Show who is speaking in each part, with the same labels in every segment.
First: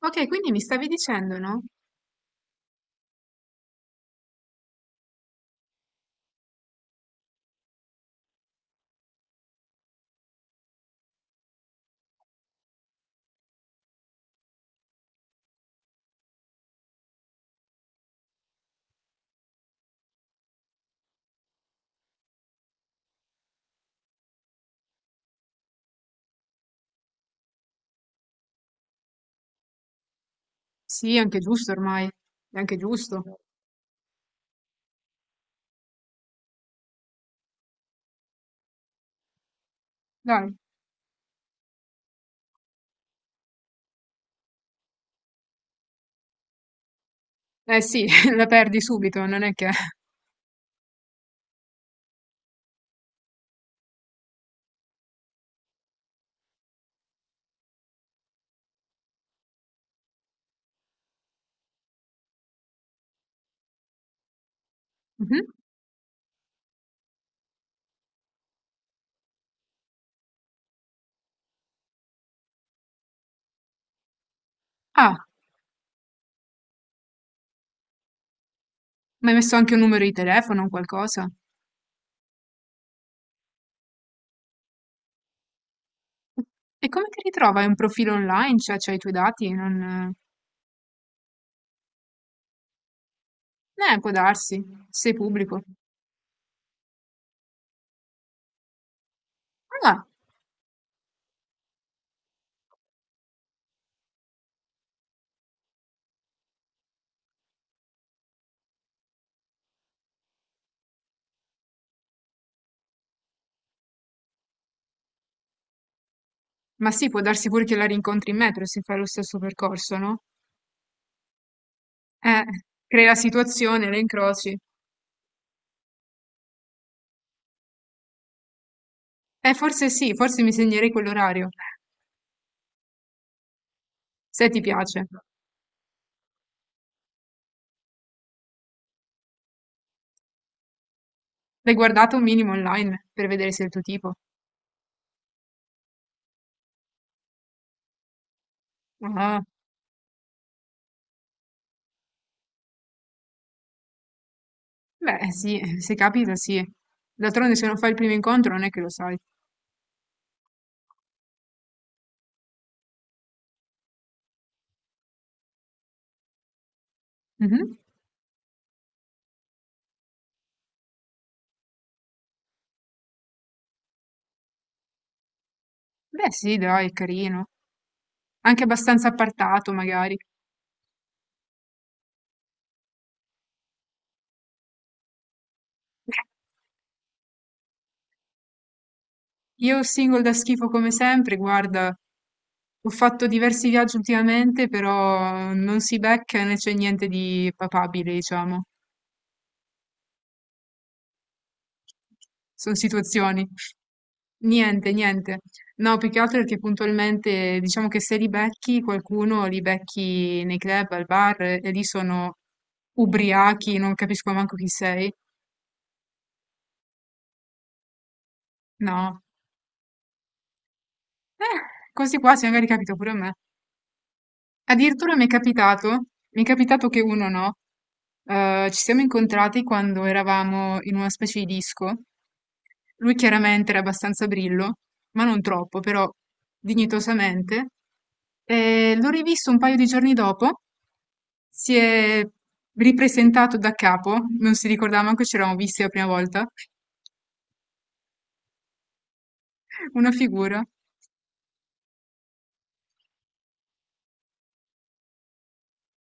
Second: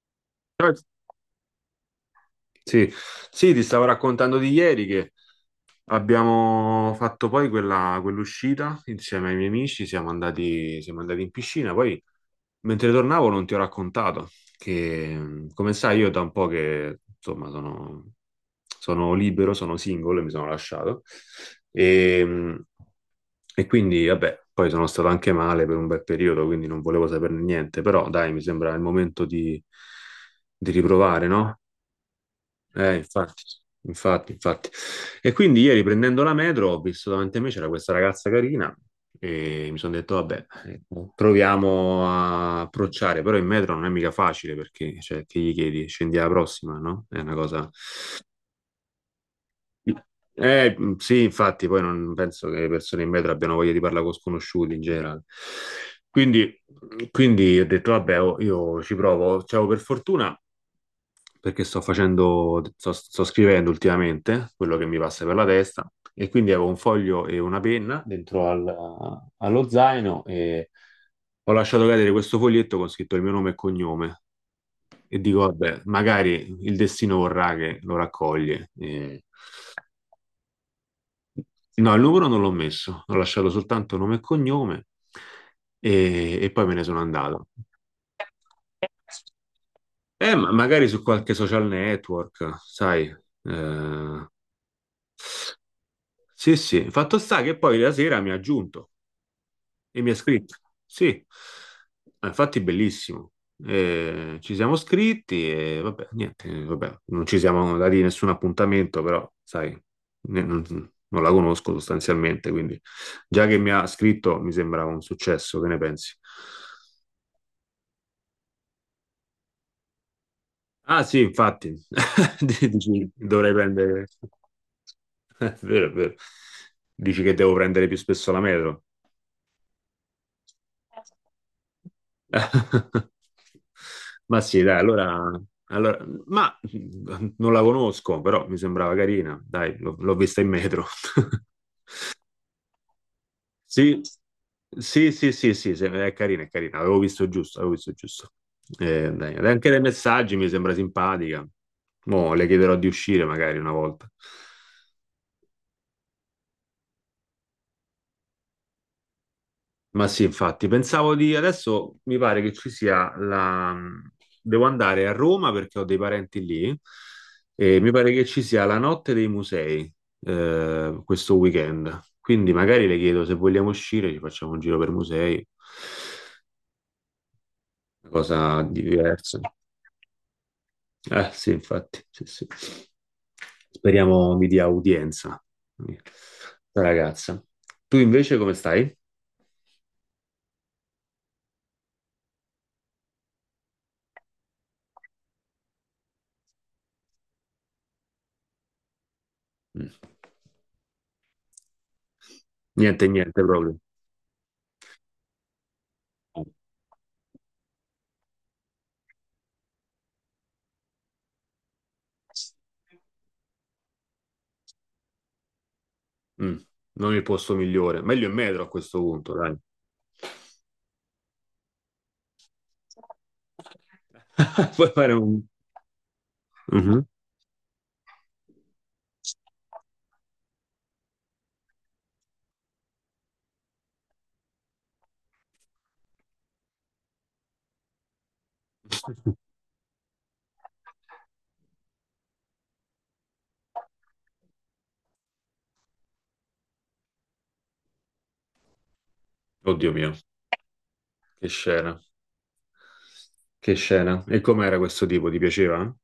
Speaker 1: Ok, quindi mi
Speaker 2: Ah,
Speaker 1: stavi dicendo, no?
Speaker 2: sì, sì, ti stavo raccontando di ieri che abbiamo fatto poi quell'uscita insieme ai miei amici, siamo andati in piscina, poi mentre tornavo non ti ho raccontato che, come sai, io da un po' che insomma sono libero, sono singolo e mi sono lasciato e, e quindi vabbè, poi sono stato anche male per un bel periodo, quindi non volevo saperne niente, però dai, mi sembra il momento di
Speaker 1: Sì, è
Speaker 2: riprovare,
Speaker 1: anche
Speaker 2: no?
Speaker 1: giusto ormai, è anche giusto.
Speaker 2: Infatti, infatti, infatti. E quindi ieri prendendo la metro ho visto davanti a me c'era questa ragazza carina e mi sono detto, vabbè,
Speaker 1: Dai.
Speaker 2: proviamo a approcciare, però in metro non è mica facile perché, cioè, che gli chiedi? Scendi alla prossima, no? È una cosa.
Speaker 1: Eh sì, la perdi subito, non è che...
Speaker 2: Sì, infatti, poi non penso che le persone in metro abbiano voglia di parlare con sconosciuti in generale. Quindi, quindi ho detto, vabbè, oh, io ci provo. Cioè, oh, per fortuna perché sto scrivendo ultimamente quello che mi passa per
Speaker 1: Mhm.
Speaker 2: la testa e quindi avevo un foglio e una penna dentro allo zaino e ho lasciato cadere questo foglietto con scritto il mio nome e cognome e
Speaker 1: Ah,
Speaker 2: dico, vabbè, magari il destino vorrà che lo raccoglie.
Speaker 1: ma hai messo anche un numero di telefono o qualcosa?
Speaker 2: No, il numero non l'ho messo, ho lasciato soltanto nome e cognome e poi me ne
Speaker 1: E
Speaker 2: sono
Speaker 1: come ti
Speaker 2: andato.
Speaker 1: ritrova? Hai un profilo online? Cioè, c'hai i tuoi dati? Non...
Speaker 2: Ma magari su qualche social network, sai.
Speaker 1: Può
Speaker 2: Eh,
Speaker 1: darsi, sei pubblico.
Speaker 2: sì, sì, fatto sta che poi la sera mi ha aggiunto e
Speaker 1: Ah,
Speaker 2: mi ha scritto. Sì, ma infatti bellissimo. Ci siamo scritti e vabbè, niente, vabbè, non ci siamo dati nessun appuntamento, però sai, ne- non, non la conosco sostanzialmente, quindi già che mi ha scritto mi sembra un successo, che ne pensi?
Speaker 1: ma sì, può darsi pure che la rincontri in metro se fai lo stesso percorso, no?
Speaker 2: Ah sì, infatti,
Speaker 1: Eh, crei
Speaker 2: Dici,
Speaker 1: la
Speaker 2: dovrei
Speaker 1: situazione, la
Speaker 2: prendere.
Speaker 1: incroci.
Speaker 2: È vero, è vero. Dici che devo prendere più spesso la metro?
Speaker 1: Forse sì, forse mi segnerei quell'orario,
Speaker 2: Ma
Speaker 1: se ti
Speaker 2: sì, dai,
Speaker 1: piace.
Speaker 2: ma non la conosco, però mi sembrava carina. Dai, l'ho vista in metro.
Speaker 1: L'hai guardato un minimo online per vedere se è il tuo
Speaker 2: Sì,
Speaker 1: tipo?
Speaker 2: sì, sì, sì, sì, è carina, è carina. Avevo visto giusto, avevo visto giusto. Dai,
Speaker 1: Ah,
Speaker 2: anche dai messaggi mi sembra simpatica. Mo' le chiederò di uscire magari una volta.
Speaker 1: beh, sì, se capita sì. D'altronde se non fai il primo incontro non è che lo sai.
Speaker 2: Ma sì, infatti, pensavo di adesso mi pare che ci sia la. Devo andare a Roma perché ho dei parenti lì
Speaker 1: Mhm.
Speaker 2: e mi pare che ci sia la notte dei musei questo weekend. Quindi magari le chiedo se vogliamo uscire, ci facciamo un giro per musei,
Speaker 1: Beh, sì, dai, è carino.
Speaker 2: una
Speaker 1: Anche
Speaker 2: cosa
Speaker 1: abbastanza
Speaker 2: diversa.
Speaker 1: appartato, magari.
Speaker 2: Eh sì, infatti, sì, sì. Speriamo mi dia udienza, la ragazza. Tu invece come stai?
Speaker 1: Io single da schifo come sempre, guarda, ho fatto diversi viaggi ultimamente, però non si becca né c'è niente di papabile, diciamo.
Speaker 2: Mm.
Speaker 1: Sono
Speaker 2: Niente, niente
Speaker 1: situazioni.
Speaker 2: proprio.
Speaker 1: Niente, niente. No, più che altro perché puntualmente diciamo che se li becchi qualcuno, li becchi nei club, al bar e lì sono ubriachi, non capisco manco chi sei.
Speaker 2: Mm, non il posto migliore. Meglio in metro a questo
Speaker 1: No.
Speaker 2: punto, dai.
Speaker 1: Questi qua se magari capita pure a me.
Speaker 2: Puoi fare
Speaker 1: Addirittura mi è
Speaker 2: un.
Speaker 1: capitato, che
Speaker 2: Mhm.
Speaker 1: uno no. Ci siamo incontrati quando eravamo in una specie di disco. Lui chiaramente era abbastanza brillo, ma non troppo, però dignitosamente. E l'ho rivisto un paio di giorni dopo, si è ripresentato da capo, non si ricordava manco ci eravamo visti la prima volta,
Speaker 2: Oddio
Speaker 1: una
Speaker 2: mio,
Speaker 1: figura.
Speaker 2: che scena. Che scena. E com'era questo tipo? Ti piaceva?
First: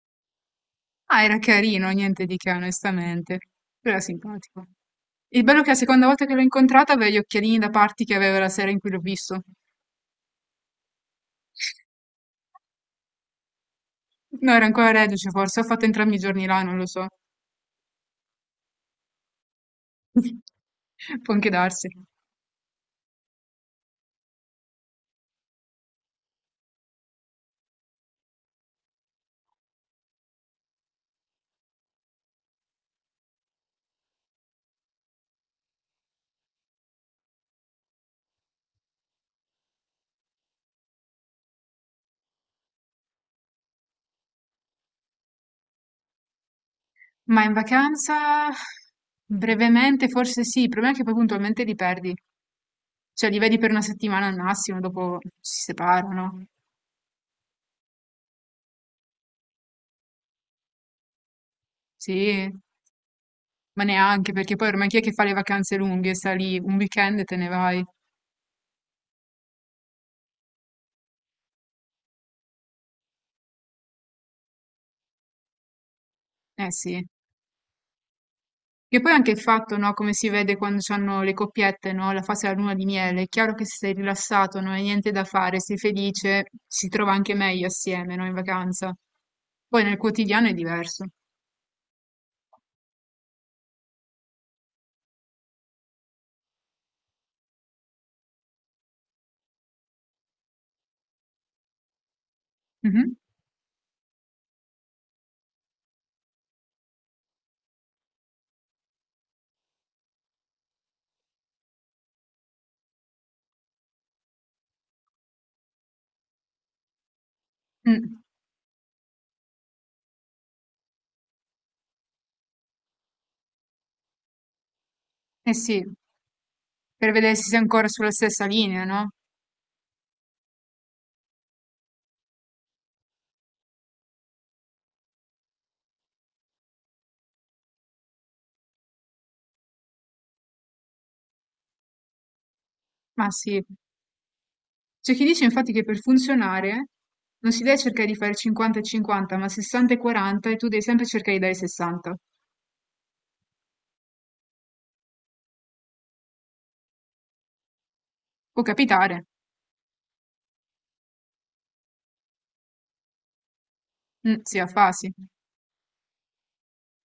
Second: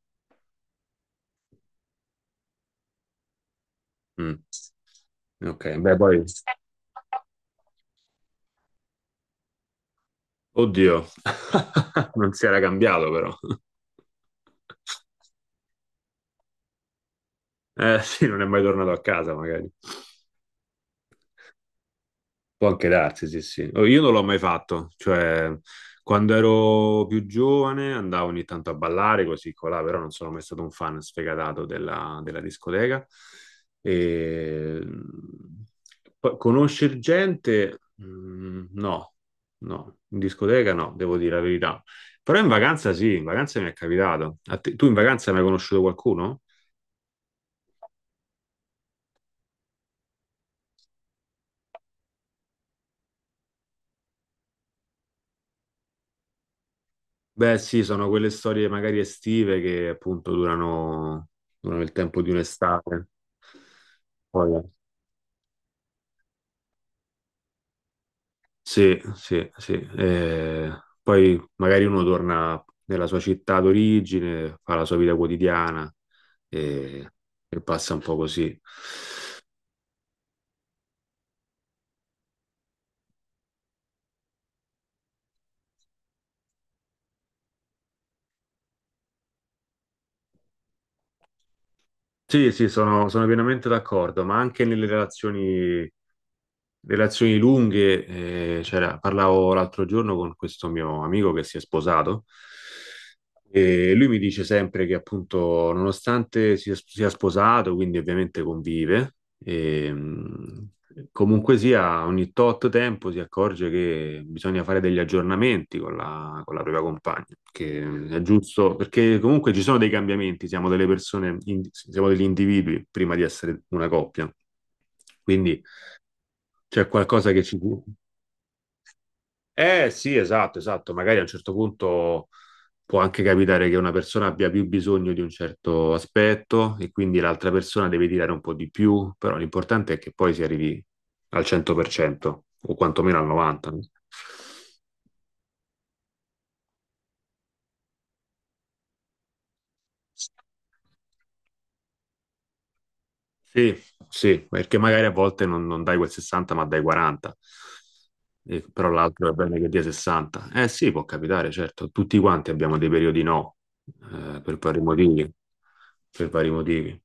Speaker 1: Ah, era carino, niente di che, onestamente, però era
Speaker 2: Mm.
Speaker 1: simpatico. Il bello è
Speaker 2: Ok,
Speaker 1: che la
Speaker 2: beh,
Speaker 1: seconda
Speaker 2: poi.
Speaker 1: volta che l'ho incontrata aveva gli occhialini da parti che aveva la sera in cui l'ho visto.
Speaker 2: Oddio, non si era cambiato però.
Speaker 1: No, era ancora reduce forse, ho fatto entrambi i giorni là, non lo so.
Speaker 2: Eh sì, non è mai tornato a casa magari.
Speaker 1: Può anche darsi.
Speaker 2: Può anche darsi, sì, sì. Oh, io non l'ho mai fatto, cioè quando ero più giovane andavo ogni tanto a ballare così colà, però non sono mai stato un fan sfegatato della discoteca. E... Poi conoscere gente, mm, no, no, in discoteca no, devo dire la verità. Però in vacanza sì, in vacanza mi è capitato. Tu in vacanza hai mai conosciuto qualcuno?
Speaker 1: Ma in vacanza brevemente forse sì, il problema è che poi puntualmente li perdi, cioè li vedi per una settimana al massimo, dopo si separano,
Speaker 2: Beh, sì, sono quelle storie magari estive che appunto durano, durano il tempo di
Speaker 1: sì,
Speaker 2: un'estate.
Speaker 1: ma neanche perché
Speaker 2: Poi,
Speaker 1: poi ormai chi è che fa le vacanze lunghe, sta lì un weekend e te ne vai,
Speaker 2: sì, sì, sì. Poi magari uno torna nella sua città d'origine, fa la sua vita quotidiana
Speaker 1: eh sì.
Speaker 2: e, e passa un po' così.
Speaker 1: Che poi anche il fatto, no, come si vede quando hanno le coppiette, no, la fase della luna di miele, è chiaro che se sei rilassato, non hai niente da fare, sei felice, si trova anche meglio assieme, no, in vacanza. Poi nel quotidiano è diverso.
Speaker 2: Sì, sì, sono pienamente d'accordo, ma anche nelle relazioni. Relazioni lunghe, parlavo l'altro giorno con questo mio amico che si è sposato
Speaker 1: Mhm.
Speaker 2: e lui mi dice sempre che appunto nonostante sia sposato, quindi ovviamente convive, e, mh, comunque sia ogni tot tempo si accorge che bisogna fare degli aggiornamenti con la propria compagna, che è
Speaker 1: Mm.
Speaker 2: giusto perché comunque ci sono dei cambiamenti, siamo delle persone, siamo degli individui prima di essere una coppia.
Speaker 1: Eh
Speaker 2: Quindi
Speaker 1: sì.
Speaker 2: c'è
Speaker 1: Per
Speaker 2: qualcosa
Speaker 1: vedere se
Speaker 2: che
Speaker 1: sei
Speaker 2: ci.
Speaker 1: ancora sulla stessa linea, no?
Speaker 2: Eh sì, esatto, esatto. Magari a un certo punto può anche capitare che una persona abbia più bisogno di un certo aspetto e quindi l'altra persona deve tirare un po' di più, però l'importante è che poi si arrivi al 100% o quantomeno al
Speaker 1: Ma sì.
Speaker 2: 90%.
Speaker 1: C'è chi dice infatti che per funzionare non si deve cercare di fare 50 e 50, ma 60 e 40 e tu devi sempre cercare di dare 60.
Speaker 2: Sì, sì, perché magari a volte non dai quel 60 ma dai 40,
Speaker 1: Può
Speaker 2: Però
Speaker 1: capitare,
Speaker 2: l'altro è bene che dia 60. Eh sì, può capitare, certo, tutti quanti abbiamo dei periodi no,
Speaker 1: mm, sì,
Speaker 2: per
Speaker 1: a
Speaker 2: vari
Speaker 1: fasi.
Speaker 2: motivi, per vari motivi.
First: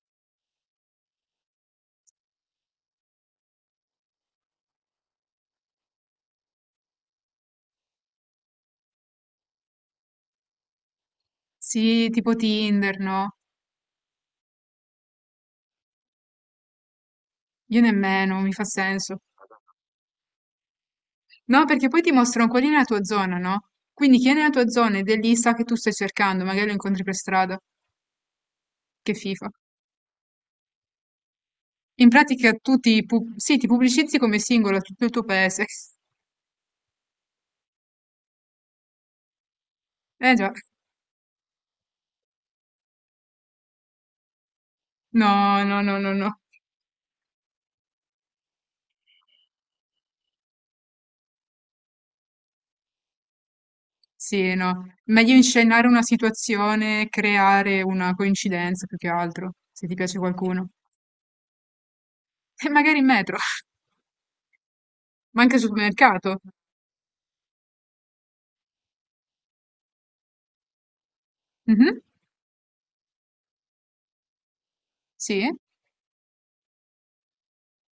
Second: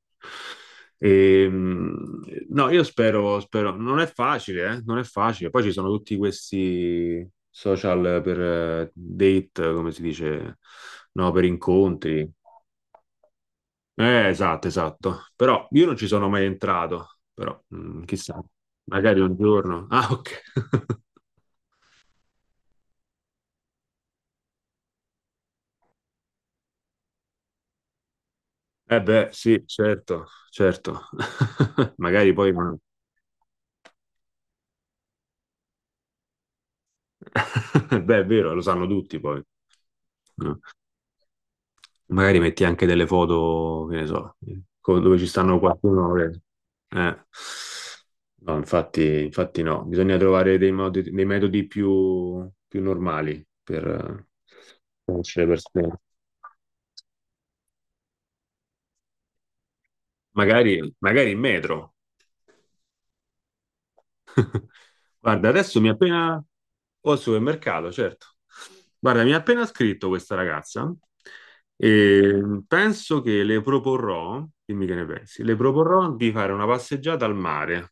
Speaker 2: Ehm, no, io spero, spero, non è facile, non è facile. Poi ci sono tutti questi social per date, come si dice, no, per
Speaker 1: Sì,
Speaker 2: incontri.
Speaker 1: tipo Tinder, no?
Speaker 2: Esatto, esatto. Però io non ci sono mai entrato, però
Speaker 1: Io nemmeno,
Speaker 2: chissà,
Speaker 1: mi fa
Speaker 2: magari
Speaker 1: senso.
Speaker 2: un giorno. Ah, ok.
Speaker 1: No, perché poi ti mostrano qual è la tua zona, no? Quindi chi è nella tua zona ed è lì sa che tu stai cercando, magari lo incontri per strada.
Speaker 2: Eh
Speaker 1: Che
Speaker 2: beh,
Speaker 1: fifa.
Speaker 2: sì, certo, certo.
Speaker 1: In
Speaker 2: Magari
Speaker 1: pratica
Speaker 2: poi.
Speaker 1: tu ti, pu- sì, ti pubblicizzi come singolo a tutto il tuo paese.
Speaker 2: Beh, è vero, lo sanno tutti poi.
Speaker 1: Eh già.
Speaker 2: No. Magari metti anche delle foto, che ne so, dove ci stanno
Speaker 1: No, no, no, no,
Speaker 2: qualcuno.
Speaker 1: no.
Speaker 2: Eh. No, infatti, infatti no, bisogna trovare dei metodi più, più normali per
Speaker 1: Sì, no. Meglio
Speaker 2: conoscere le
Speaker 1: inscenare
Speaker 2: persone.
Speaker 1: una situazione, creare una coincidenza più che altro, se ti piace qualcuno.
Speaker 2: Magari, magari in metro.
Speaker 1: E magari in metro, ma
Speaker 2: Guarda,
Speaker 1: anche al
Speaker 2: adesso mi ha
Speaker 1: supermercato.
Speaker 2: appena. O al supermercato, certo. Guarda, mi ha appena scritto questa ragazza
Speaker 1: Mhm.
Speaker 2: e penso che le proporrò, dimmi che ne pensi,
Speaker 1: Sì.
Speaker 2: le proporrò di fare una passeggiata al mare.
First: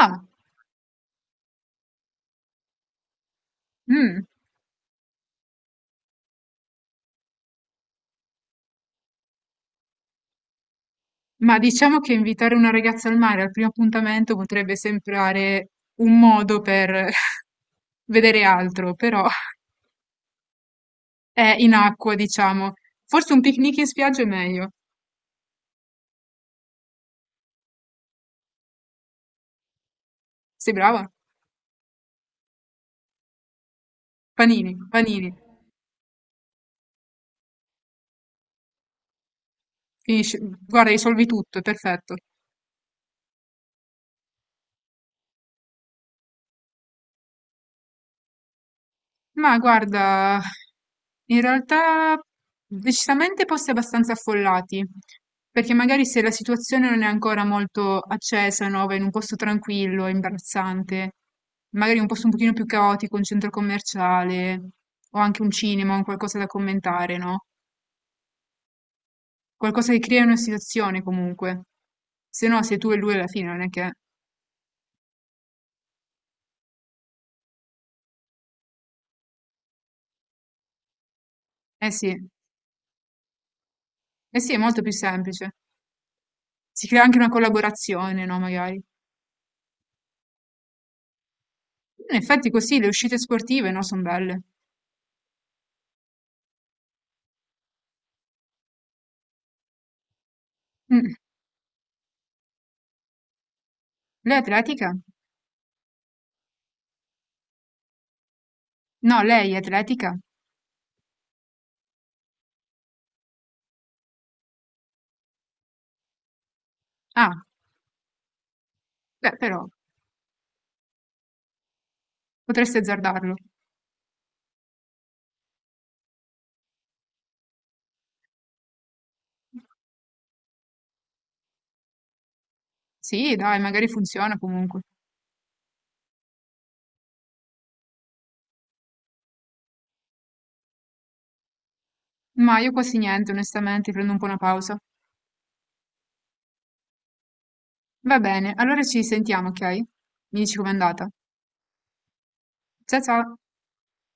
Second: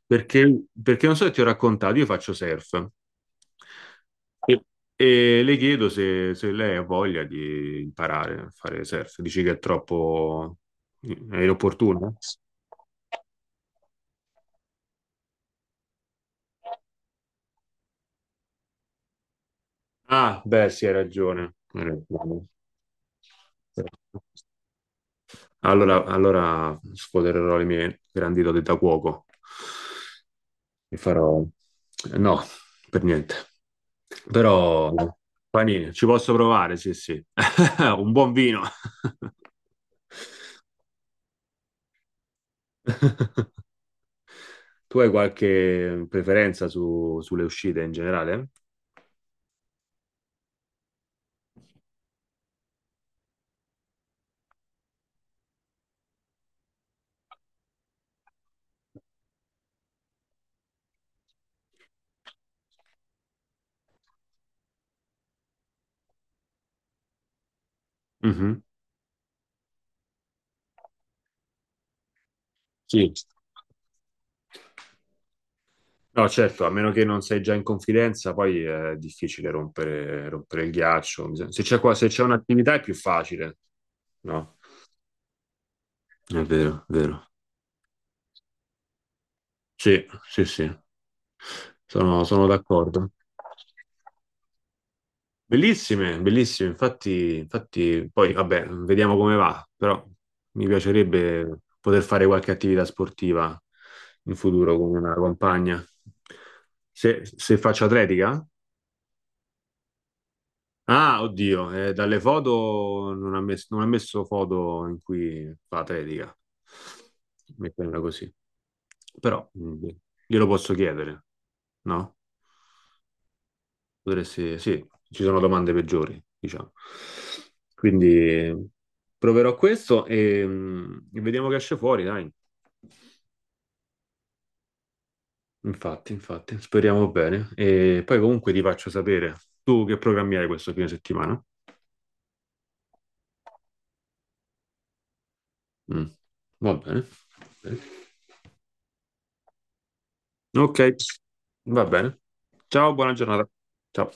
Speaker 1: Ah,
Speaker 2: Perché non so se ti ho raccontato, io faccio surf.
Speaker 1: mm.
Speaker 2: E, e le chiedo se lei ha voglia di imparare a fare surf. Dici che è troppo, è
Speaker 1: Ma diciamo che
Speaker 2: inopportuno?
Speaker 1: invitare una ragazza al mare al primo appuntamento potrebbe sembrare un modo per vedere altro, però
Speaker 2: Ah, beh, sì, hai ragione.
Speaker 1: è in
Speaker 2: Hai
Speaker 1: acqua,
Speaker 2: ragione.
Speaker 1: diciamo. Forse un picnic in spiaggia è meglio.
Speaker 2: Allora, allora sfodererò le mie grandi doti da cuoco
Speaker 1: Sei
Speaker 2: e
Speaker 1: brava?
Speaker 2: farò. No, per niente.
Speaker 1: Panini,
Speaker 2: Però,
Speaker 1: panini.
Speaker 2: panini, ci posso provare, sì, sì. Un buon vino.
Speaker 1: Finisci, guarda, risolvi tutto, è perfetto.
Speaker 2: Tu hai qualche preferenza sulle uscite in generale?
Speaker 1: Ma guarda, in realtà decisamente posti abbastanza affollati, perché magari se la situazione non è ancora molto accesa, no, vai in un posto tranquillo, è imbarazzante, magari un posto un pochino più caotico, un centro commerciale, o anche un cinema, un qualcosa da commentare, no?
Speaker 2: Mhm.
Speaker 1: Qualcosa che crea una situazione comunque. Se no, sei tu e
Speaker 2: Sì.
Speaker 1: lui alla fine, non è che...
Speaker 2: No, certo, a meno che non sei già in confidenza, poi è difficile rompere, rompere il ghiaccio. Se c'è
Speaker 1: Eh sì,
Speaker 2: un'attività è più facile,
Speaker 1: eh sì, è
Speaker 2: no?
Speaker 1: molto più semplice.
Speaker 2: È vero,
Speaker 1: Si
Speaker 2: è
Speaker 1: crea anche
Speaker 2: vero.
Speaker 1: una collaborazione, no, magari.
Speaker 2: Sì, sì, sì,
Speaker 1: In
Speaker 2: sono
Speaker 1: effetti così le
Speaker 2: d'accordo.
Speaker 1: uscite sportive, no, son belle.
Speaker 2: Bellissime, bellissime. Infatti, infatti, poi vabbè, vediamo come va, però mi
Speaker 1: Mh.
Speaker 2: piacerebbe poter fare qualche attività sportiva in
Speaker 1: Lei è
Speaker 2: futuro con
Speaker 1: atletica?
Speaker 2: una compagna. Se faccio atletica?
Speaker 1: No, lei è atletica?
Speaker 2: Ah, oddio, dalle foto non ha messo foto in cui fa atletica,
Speaker 1: Ah,
Speaker 2: metterla così.
Speaker 1: beh
Speaker 2: Però
Speaker 1: però,
Speaker 2: glielo posso chiedere, no?
Speaker 1: potresti azzardarlo.
Speaker 2: Potresti, sì, ci sono domande peggiori, diciamo. Quindi proverò questo e vediamo che esce fuori, dai.
Speaker 1: Sì, dai, magari funziona comunque.
Speaker 2: Infatti, infatti, speriamo bene. E poi comunque ti faccio sapere tu che programmi hai questo fine settimana.
Speaker 1: Ma io quasi niente, onestamente, prendo un po' una pausa.
Speaker 2: Mm, va bene.
Speaker 1: Va bene, allora ci sentiamo, ok? Mi dici com'è
Speaker 2: Ok,
Speaker 1: andata.
Speaker 2: va bene. Ciao,
Speaker 1: Cia
Speaker 2: buona
Speaker 1: ciao.
Speaker 2: giornata. Ciao.